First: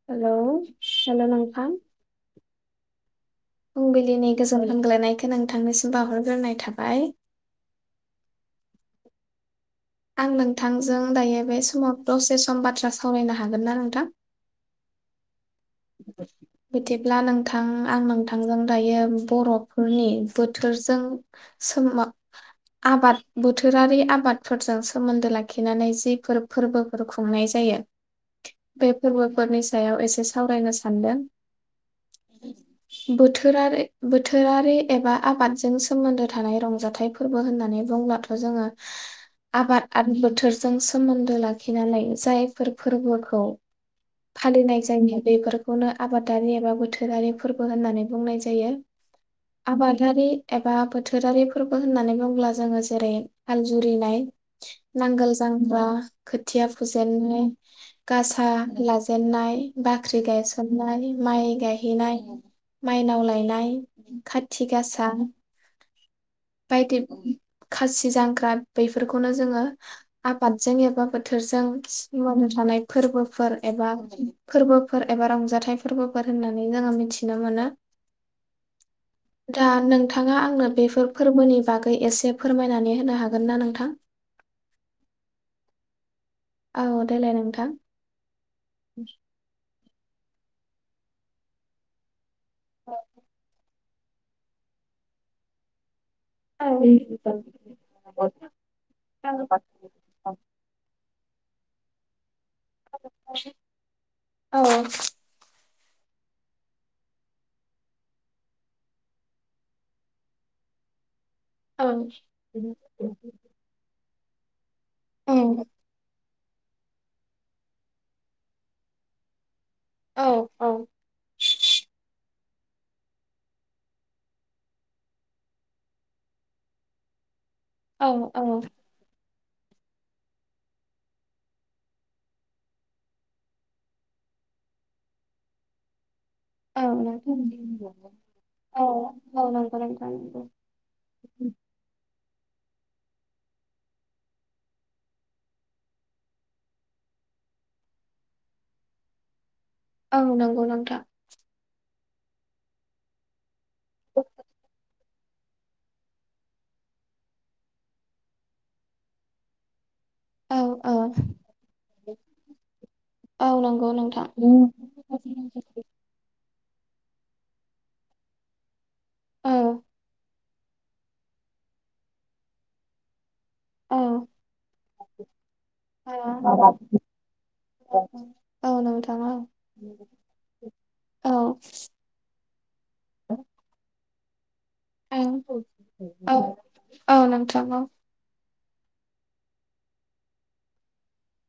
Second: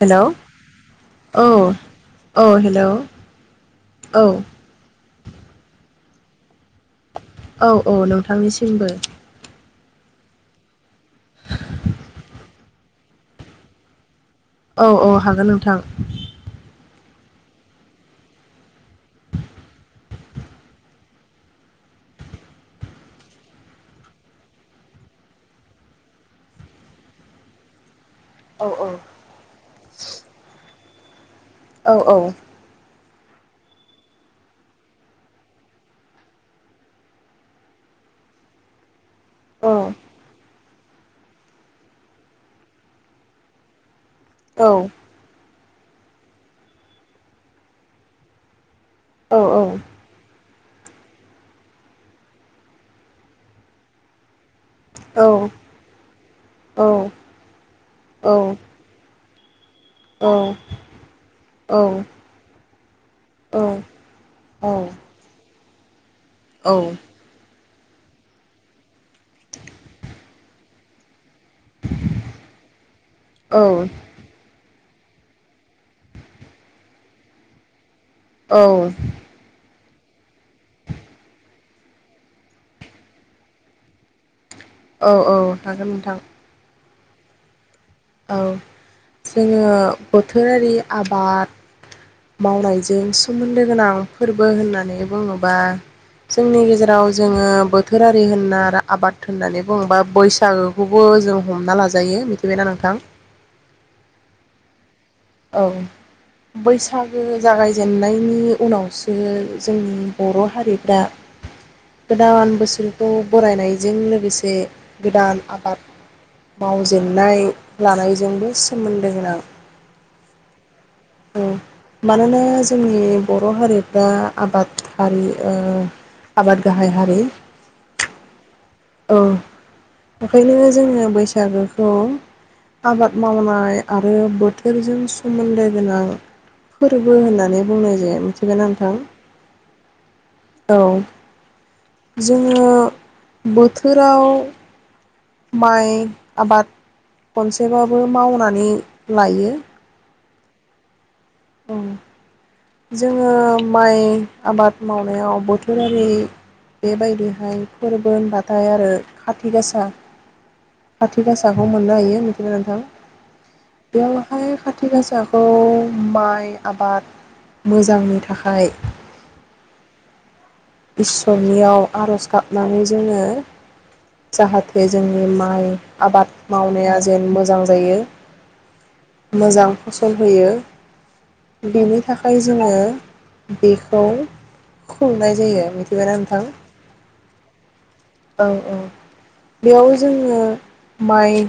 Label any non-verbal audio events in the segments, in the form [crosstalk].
Hello hello hello औ नोंथां औ हेल' फुंबिलिनि गोजोन सामलायनायखौ नोंथांनोसिम बाहरग्रोनाय थाबाय औ औ नोंथांनिसिमबो। आं नोंथांजों दायो बे समाव दसे सम बाथ्रा सावरायनो हागोन ना नोंथां औ औ हागोन नों बिदि ब्ला नोंथां आं नोंथांजों दायो बर'फोरनि बोथोरजों सोमो आबाद बोथोरारि आबादफोरजों सोमोन्दो लाखिनानै जिफोर फोरबोफोर खुंनाय जायो। औ औ बे फोरबोफोरनि सायाव एसे सावरायनो सानदों औ औ बोथोरारि बोथोरारि एबा आबादजों सोमोन्दो थानाय रंजाथाइ फोरबो होननानै बुंब्लाथ' जोंङो औ आबाद आरो बोथोर जों सोमोन्दो लाखिनानै जायफोर फोरबोखौ औ फालिनाय जायो बेफोरखौनो आबादारि एबा बोथोरारि फोरबो होननानै बुंनाय जायो। औ आबादारि एबा बोथोरारि फोरबो होननानै बुंङोब्ला जोंङो जेरै हाल जुरिनाय औ नांगोल जांख्रा खोथिया फुजेनन्नाय गासा लाजेन्नाय बाख्रि गायसननाय माइ गायहैनाय माइनाव लायनाय काथि गासा बायदि खासि जांख्रा बेैफोरखौनो जोंङो आबादजों एबा बोथोरजों सिउवावनो थानाय फोरबोफोर एबा फोरबोफोर एबा रंजाथाइ फोरबोफोर होननानै जोंङो मिथिनो मोनो। औ नोंथांङा आंनो बेफोर फोरबोनि बागै एसे फोरमायनानै होनो हागोन ना नोंथां? औ औ हागोन नोंथां औ देलाय नोंथां औ जोंङो बोथोरारि आबाद मावनायजों सोमोन्दो गोनां फोरबो होननानै बुंङोबा जोंनि औ गेजेराव जोंङो बोथोरारि होनना आबाद औ होननानै बुंङोबा बैसागोखौबो जों हमना लाजायो मिथिबायना नोंथां औ औ बैसागो जागायजेननायनि उनावसो जोंनि बर' हारिफ्रा औ गोदान बोसोरखौ बरायनायजों लोग गोसे गोदान आबाद मावजेननाय लानायजोंबो सोमोन्दो गोनां। औ औ उम मानोना जोंनि बर' हारिफ्रा आबाद हारि ओ आबाद गाहाय हारि। औ औ। औ ओंखायनो जोङो बैसागोखौ आबाद मावनाय आरो बोथोरजों सोमोन्दो गोनां औ औ फोरबो होननानै बुंनाय जायो मिथिबायना नोंथां औ नंगौ नोंथां नंगौ। जोंङो। बोथोराव माइ आबाद खनसेबाबो मावनानै लायो। औ नंगौ नोंथां। जोंङो माइ आबाद मावनायाव बोथोरारि बेबायदिहाय फोरबो होनबाथाय आरो खाथि गासा। औ औ खाथि गासाखौ मोननो हायो मिथिगौ नोंथां औ नंगौ बेयाव नोंथां हाय खाथि गासाखौ! माइ आबाद मोजांनि थाखाय। औ इसोरनियाव आरज गाबनानै जोंङो। औ। जाहाथे बे जोंनि माइ आबाद मावनाया जेन मोजां जायो औ नोंथां औ। मोजां फसल होयो औ बेनि थाखाय जोंङो बेखौ। खुंनाय ओं जायो मिथिबायाना औ नोंथां? औ नोंथां औ औ औ बेयाव जोंङो माइ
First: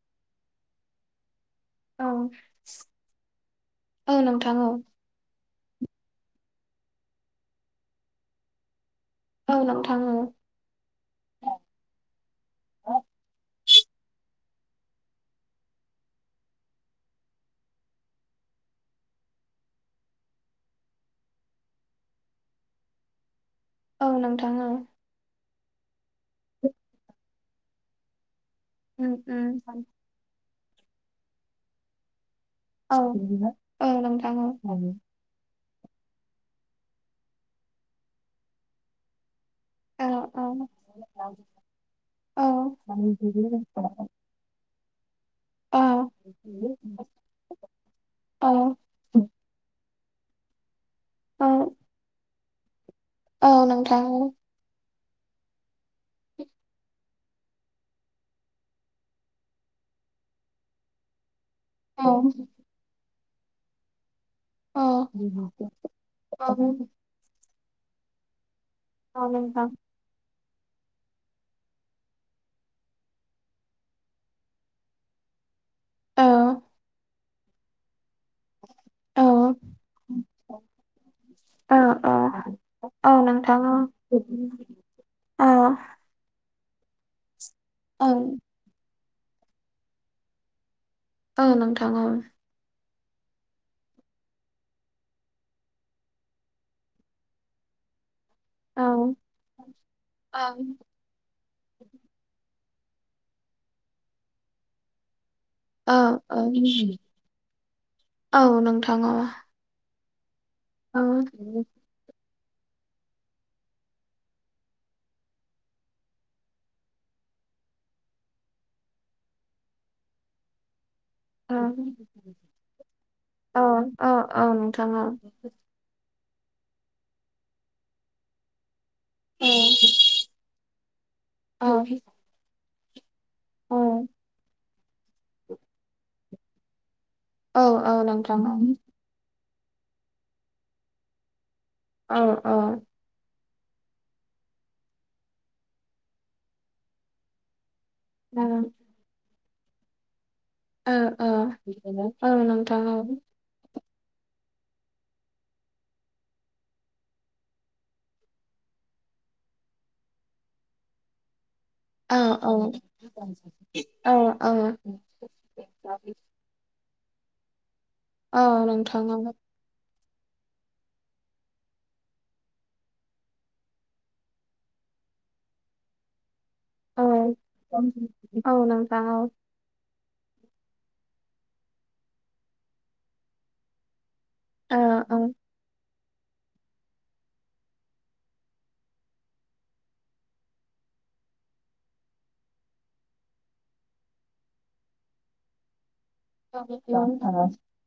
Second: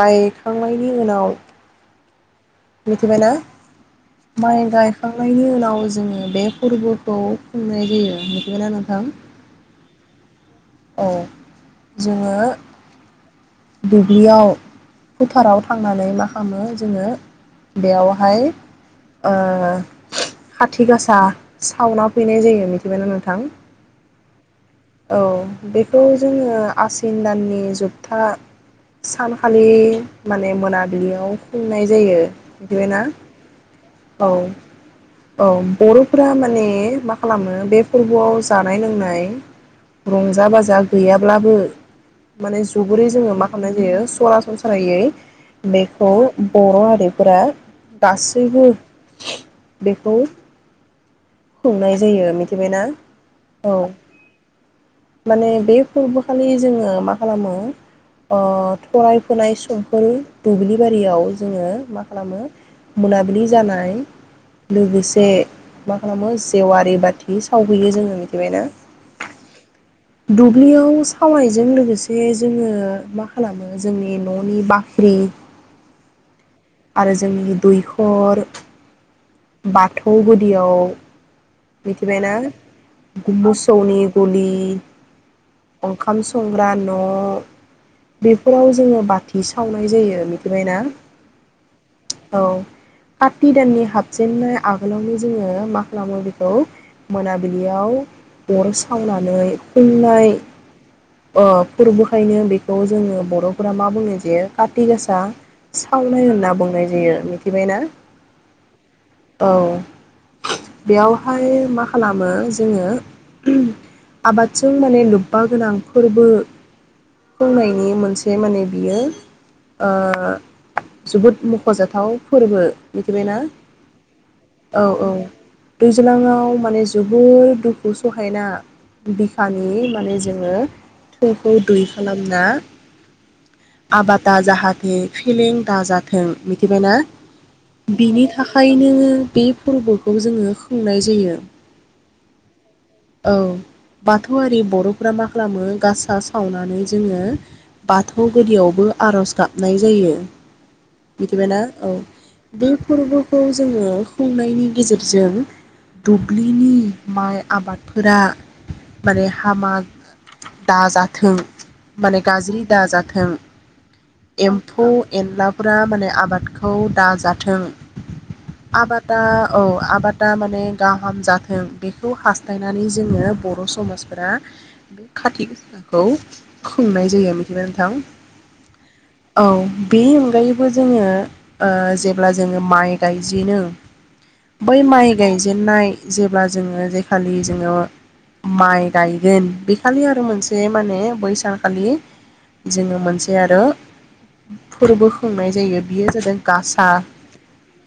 गायखांनायनि उनाव औ मिथिबायना औ नोंथां माइ औ गायखांनायनि उनाव। जोंङो बे फोरबोखौ खुंनाय जायो। मिथिबायना नोंथां? औ नोंथां औ। ओ जोंङो दुब्लियाव फोथाराव थांनानै मा खालामो जोंङो बेयावहाय ओ खाथि गासा सावना फैनाय जायो मिथिबायना नोंथां। औ नोंथां औ। औ बेखौ जोंङो आसिन दाननि जोबथा उम उम सानखालि औ मान मोनाबिलियाव खुंनाय जायो। औ मिथिबायना औ नोंथांऔ। बर'फोरा माने मा खालामो बे फोरबोआव जानाय लोंनाय। औ औ औ रंजा-बाजा गैयाब्लाबो माने जोबोरै जोंङो मा खालामनाय जायो सरासन स्रायै औ बेखौ बर' हारिफोरा गासैबो औ बेखौ औ खुंनाय जायो मिथिबायना? औ नोंथां औ माने बे फोरबोखालि जोंङो मा खालामो ओ थराय फोनाय समफोर दुब्लिबारियाव जोंङो मा खालामो मोना खुलि जानाय औ लोगोसे मा खालामो औ जेवारि बाथि थावहैयो जोंङो मिथिबाय ना? औ नोंथां दुब्लियाव सावनायजों लोगोसे जोंङो मा खालामो जोंनि न'नि बाख्रि औ जोंनि दैखर औ बाथौ गुदियाव औ मिथिबायना औ नोंथां औ मोसौनि गलि औ ओंखाम स संग्रा न' औ बेफोराव जोंङो बाथ थि सावनाय जायो मिथिबायना औ नोंथां औ। खाथि दाननि हाबजेननाय आगोलावनो जोंङो मा खालामो बे खौ मोनाबिलियाव अर नोंथां सावनानै खननाय ओ फोरबोहखायनो बे थ' जोंङो बर'फोरा मा बुंङो जे काति गासा सावनाय होनना बुंनाय जायो मिथिबायना औ औ फाय मा खालाम मो जोंङो आबादजों माने लोब्बा गोनां फोरबो फुंनायनि मोनसे माने बियो ओ जोबोद औ मख'जाथाव फोरबो मिथिबायना? औ औ औ नोंथां औ लाङाव माने जोबोर दुखु सहायना बिखानि माने जोंङो थैखौ औ दै खालामना औ आबादा जाहाथे फेलें दाजाथों मिथिबायना? औ औ बिनि नोंथां औ थाखायनो बे फोरबोखौ जोंङो खुंनाय जायो। औ औ औ बाथौआरि बर'फोरा मा खालामो गासा सावनानै जोंङो बाथौ गुदियावबो आर'ज गाब नाय जायो औ बिथिबायना औ बे नोंथां औ फोरबोखौ जोंङो खुंनायनि गेजेरजों दुब्लिनि माइ आबादफोरा माने हामा दाजाथों औ माने औ गाज्रि दाजाथों औ औ एम्फौ एनलाफोरा माने आबादखौ दा जाथों। औ नोंथां औ नोंथां औ आबादा औ आबाद। दा माने गाहाम जाथों बेखौ हास्थायनानै जोंङो बर' समाजफोरा बे खाथि गासाखौ औ खुंनाय जायो मिथिबाय नोंथां? औ औ नोंथां औ। बेनि अनगायैबो जोंङो ओ जेब्ला जोंङो माइ गायजेनो बै औ ओं। गायजेननाय माइ जेब्ला जोंङो जायखालि जोंङो माइ गायगोन बेखालि आरो मोनसे माने बैसानखालि जोंङो मोनसे आरो फोरबो खुंनाय जायो बियो। जों औ गासा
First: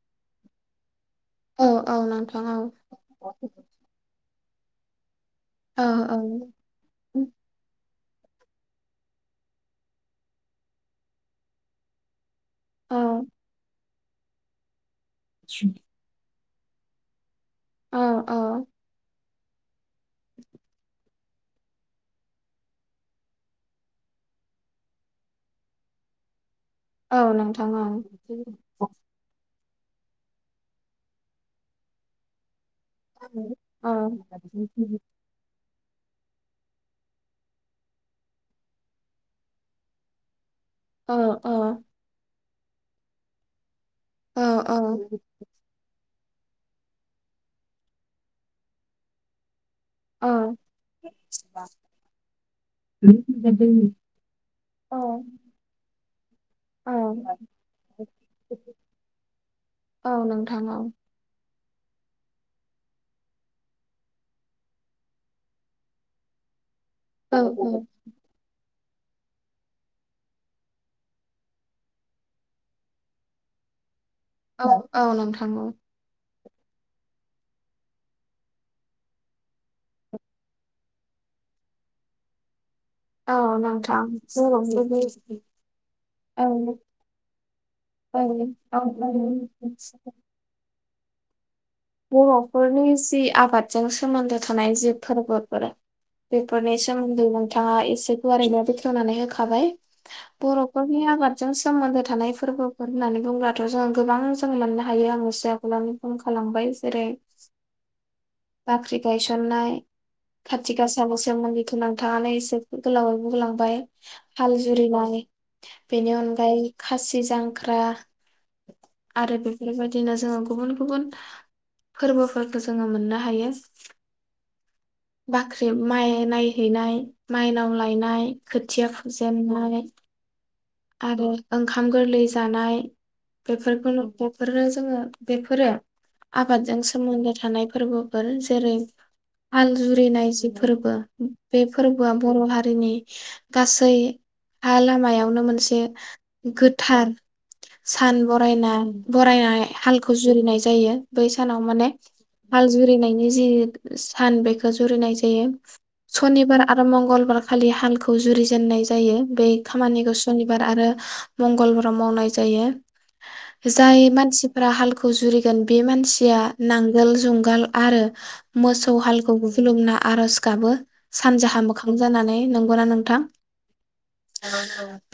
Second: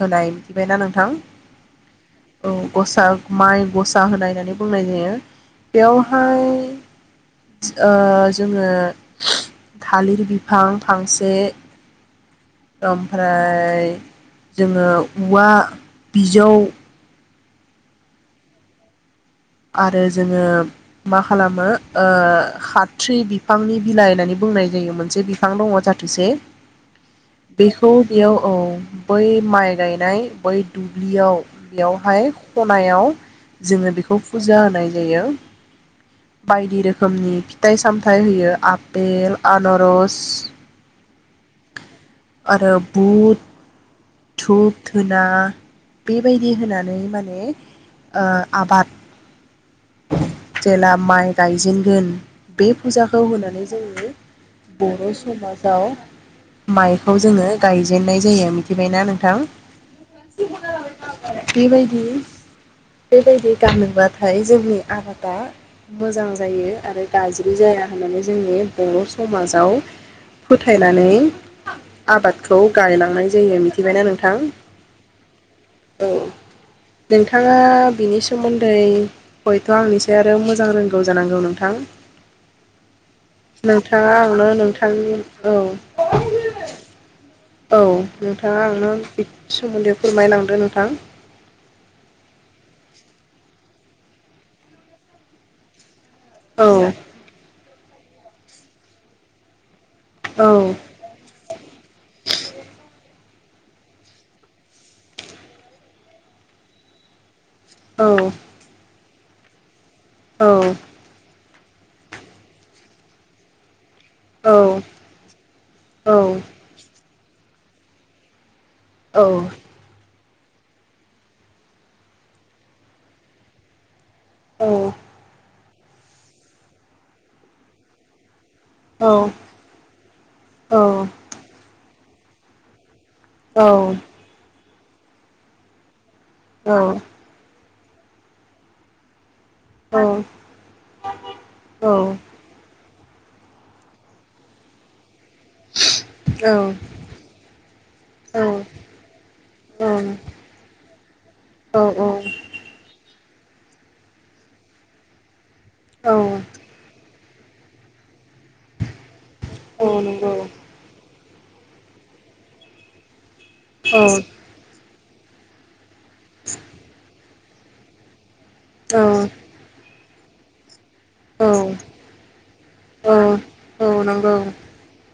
होनाय मिथिबायना नोंथां? औ। औ गसा माइ गसा होनाय होन बुंनाय जायो। बेवहाय ओ जोंङो थालिर बिफां फांसे ओमफ्राय जोंङो औवा बिजौ जौ। औ औ। आरो जोंङो मा खालामो ओ हाथ्रि बिफांनि बिलाइ होननानै बुंनाय जायो मोनसे बिफां दंङ जाथोसे। औ औ बेखौ बेयाव औ बै माइ गायनाय बै दुब्लियाव बेयावहाय खनायाव जोंङो बेखौ फुजा होनाय जायो। बायदि रोखोमनि फिथाइ-सामथाइ होयो आपेल आनारस। अ अ। आरो बुद। धुप धुना। बेबायदि होनानै माने ओ आबाद जेला माइ गायजेनगोन बे फुजाखौ होनानै जोंङो बर' समाजाव माइखौ जोंङो गायजेननाय जायो मिथिबायना नोंथां? बेबायदि बेबायदि गानोबाथाय। जोंनि आबादा मोजां जायो आरो गाज्रि जाया होननानै जोंनि बर' समाजाव फोथायनानै आबादखौ गायलांनाय जायो। मिथिबायना नों औ औ नोंथां औ। नोंथाङा बिनि सोमोन्दै हयथ' आंनिसाय आरो मोजां रोंगौ जानांगौ नोंथां। औ नोथां नोंथाङा आंनो नोंथांनि औ [unintelligible] औ नोंथाङा आंनो बे सोमोन्दै फोरमायलांदों नोंथां। बर'फोरनि जि आबाद जों सोमोन्दो थानाय जि फोरबोफोर औ बेफोरनि सोमोन्दै नोंथाङा एसे गुवारैनो बेखेवनानै होखाबाय। औ बर'फोरनि आबादजों सोमोन्दो थानाय फोरबोफोर होननानै बुंब्लाथ' जोङो गोबां जों मोननो हायो आं एसे आगोलावनो बुंखालांबाय। जेरै औ। गायसनाय औ खाथिखासा [unintelligible] थु नोंथां आंनो एसे गोलावै बुंलांबाय। हाल औ जुरिनाय बेनि औ अनगायै खासि जां [unintelligible] औ आरो बेफोरबायदिनो जोङो गुबुन गुबुन फोरबोफोरखौ जोङो मोननो हायो। औ। बाख्रिब माइ नायहैनाय माइनाव लायनाय, खोथिया फुजेननाय, औ आरो ओंखाम गोरलै जानाय, औ बेफोरखौनो [unintelligible] जोङो बेफोरो आबादजों सोमोन्दो थानाय फोरबोफोर जेरै हाल जुरिनाय जि फोरबो बे फोरबोआ बर' हारिनि गासै लामायावनो गोथार सान बरायना बरायनाय हालखौ जुरिनाय जायो बै सानाव माने औ हाल जुरिनायनि जि सान बेखौ जुरिनाय जायो औ सनिबार आरो मंगलबार खालि हालखौ जुरिजेननाय जायो बे औ खामानिखौ नंगौ सनिबार आरो मंगलबाराव मावनाय जायो औ जाय मानसिफ्रा हाल खौ जुरिगोन बे मान सिया नांगोल जुंगाल आरो मोसौ औ हालखौ खुलुमना आरज गाबो औ सानजाहा मोखां जानानै नंगौना औ नोंथां औ नंगौ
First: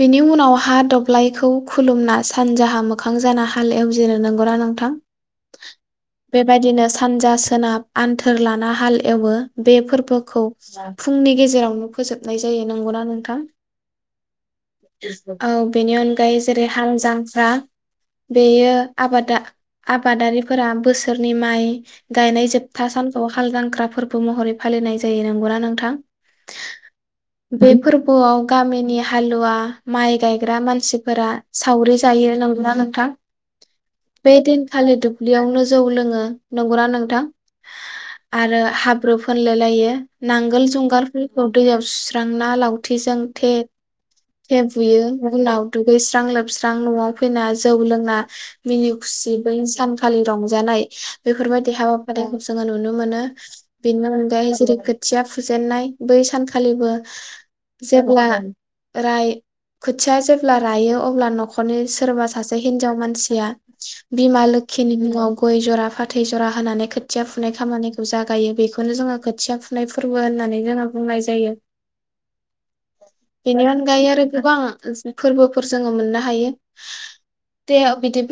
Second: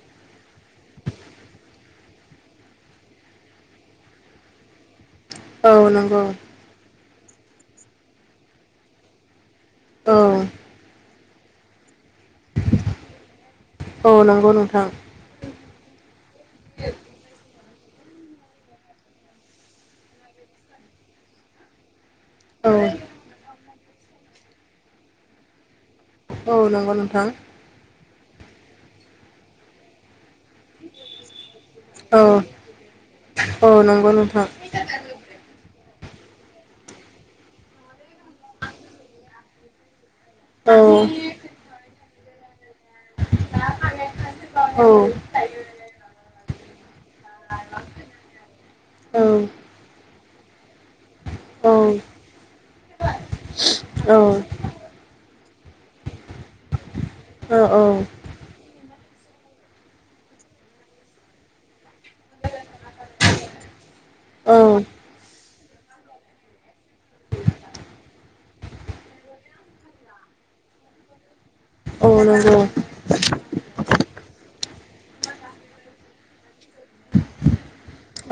बिनि उनाव हा दब्लायखौ खुलुमना सानजाहा मोखां जाना हाल एवजेनो नोंगौ ना नोंथां औ नंगौ बेबायदिनो सानजा सोनाब आन्थोर लाना हाल एवो बे औ फोरबोखौ फुंनि गेजे रावनो फोजोबनाय जायो नंगौना नोंथां औ नंगौ नोंथां औ बेनि अनगायै जेरै हाल जांख्रा बेयो आबादा आबादारिफोरा बोसोरनि माइ गायनाय औ जोबथा सानथौ हाल जांख्रा फोर बो महरै फालिनाय जायो नंगौना नोंथां? औ नंगौ नोंथां फुंआव गामिनि हालुवा माइ गाय ग्रा मानसिफोरा सावरि औ जायो नंगौना नोंथां औ नंगौ बे नोंथां दिनखालि दुब्लियावनो जौ लोङो। नंगौ ना नोंथां? आरो हाब्रु फोनलाय लायो। नांगोल औ जुंगालफोरखौ दैयाव सु सांना लाव थिजों थे औ बुयो उनाव दुगैस्रां लोबस्रां न'आव फैना जौ लोंना मिनि खुसि बै औ सानखा रंजानाय बेफोरबायदि हाबाफारिखौ जोङो नुनो मोनो। बेनि अनगायै औ जेरै खोथिया फुजेननाय बै सानखालिबो औ जेब्ला राय खोथिया जेब्ला रायो अब्ला न'खरनि सोरबा सासे हिनजाव मानसिया बिमा लोखिनि औ मुङाव गय जरा फाथै जरा होनानै खोथिया फुनाय खामानिखौ जागायो बेखौनो जोङो खोथिया फुनाय फोरबो होननानै जोङो बुंनाय जायो। औ नंगौ। बिनि अनगायै आरो गोबां फोरबोफोर जोङो मोननो हायो। दे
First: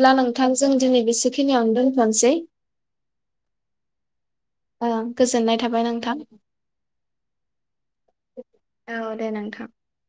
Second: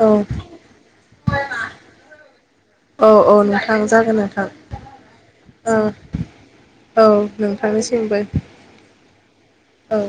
औ नोंथां जों दिनै बेसेखिनिआवनो दोनथ'नोसै। औ औ नोंथां जागोन नोंथां। ओ गोजोननाय थाबाय नोंथां। ओ औ नोंथांनिसिमबो औ दे नोंथां। औ।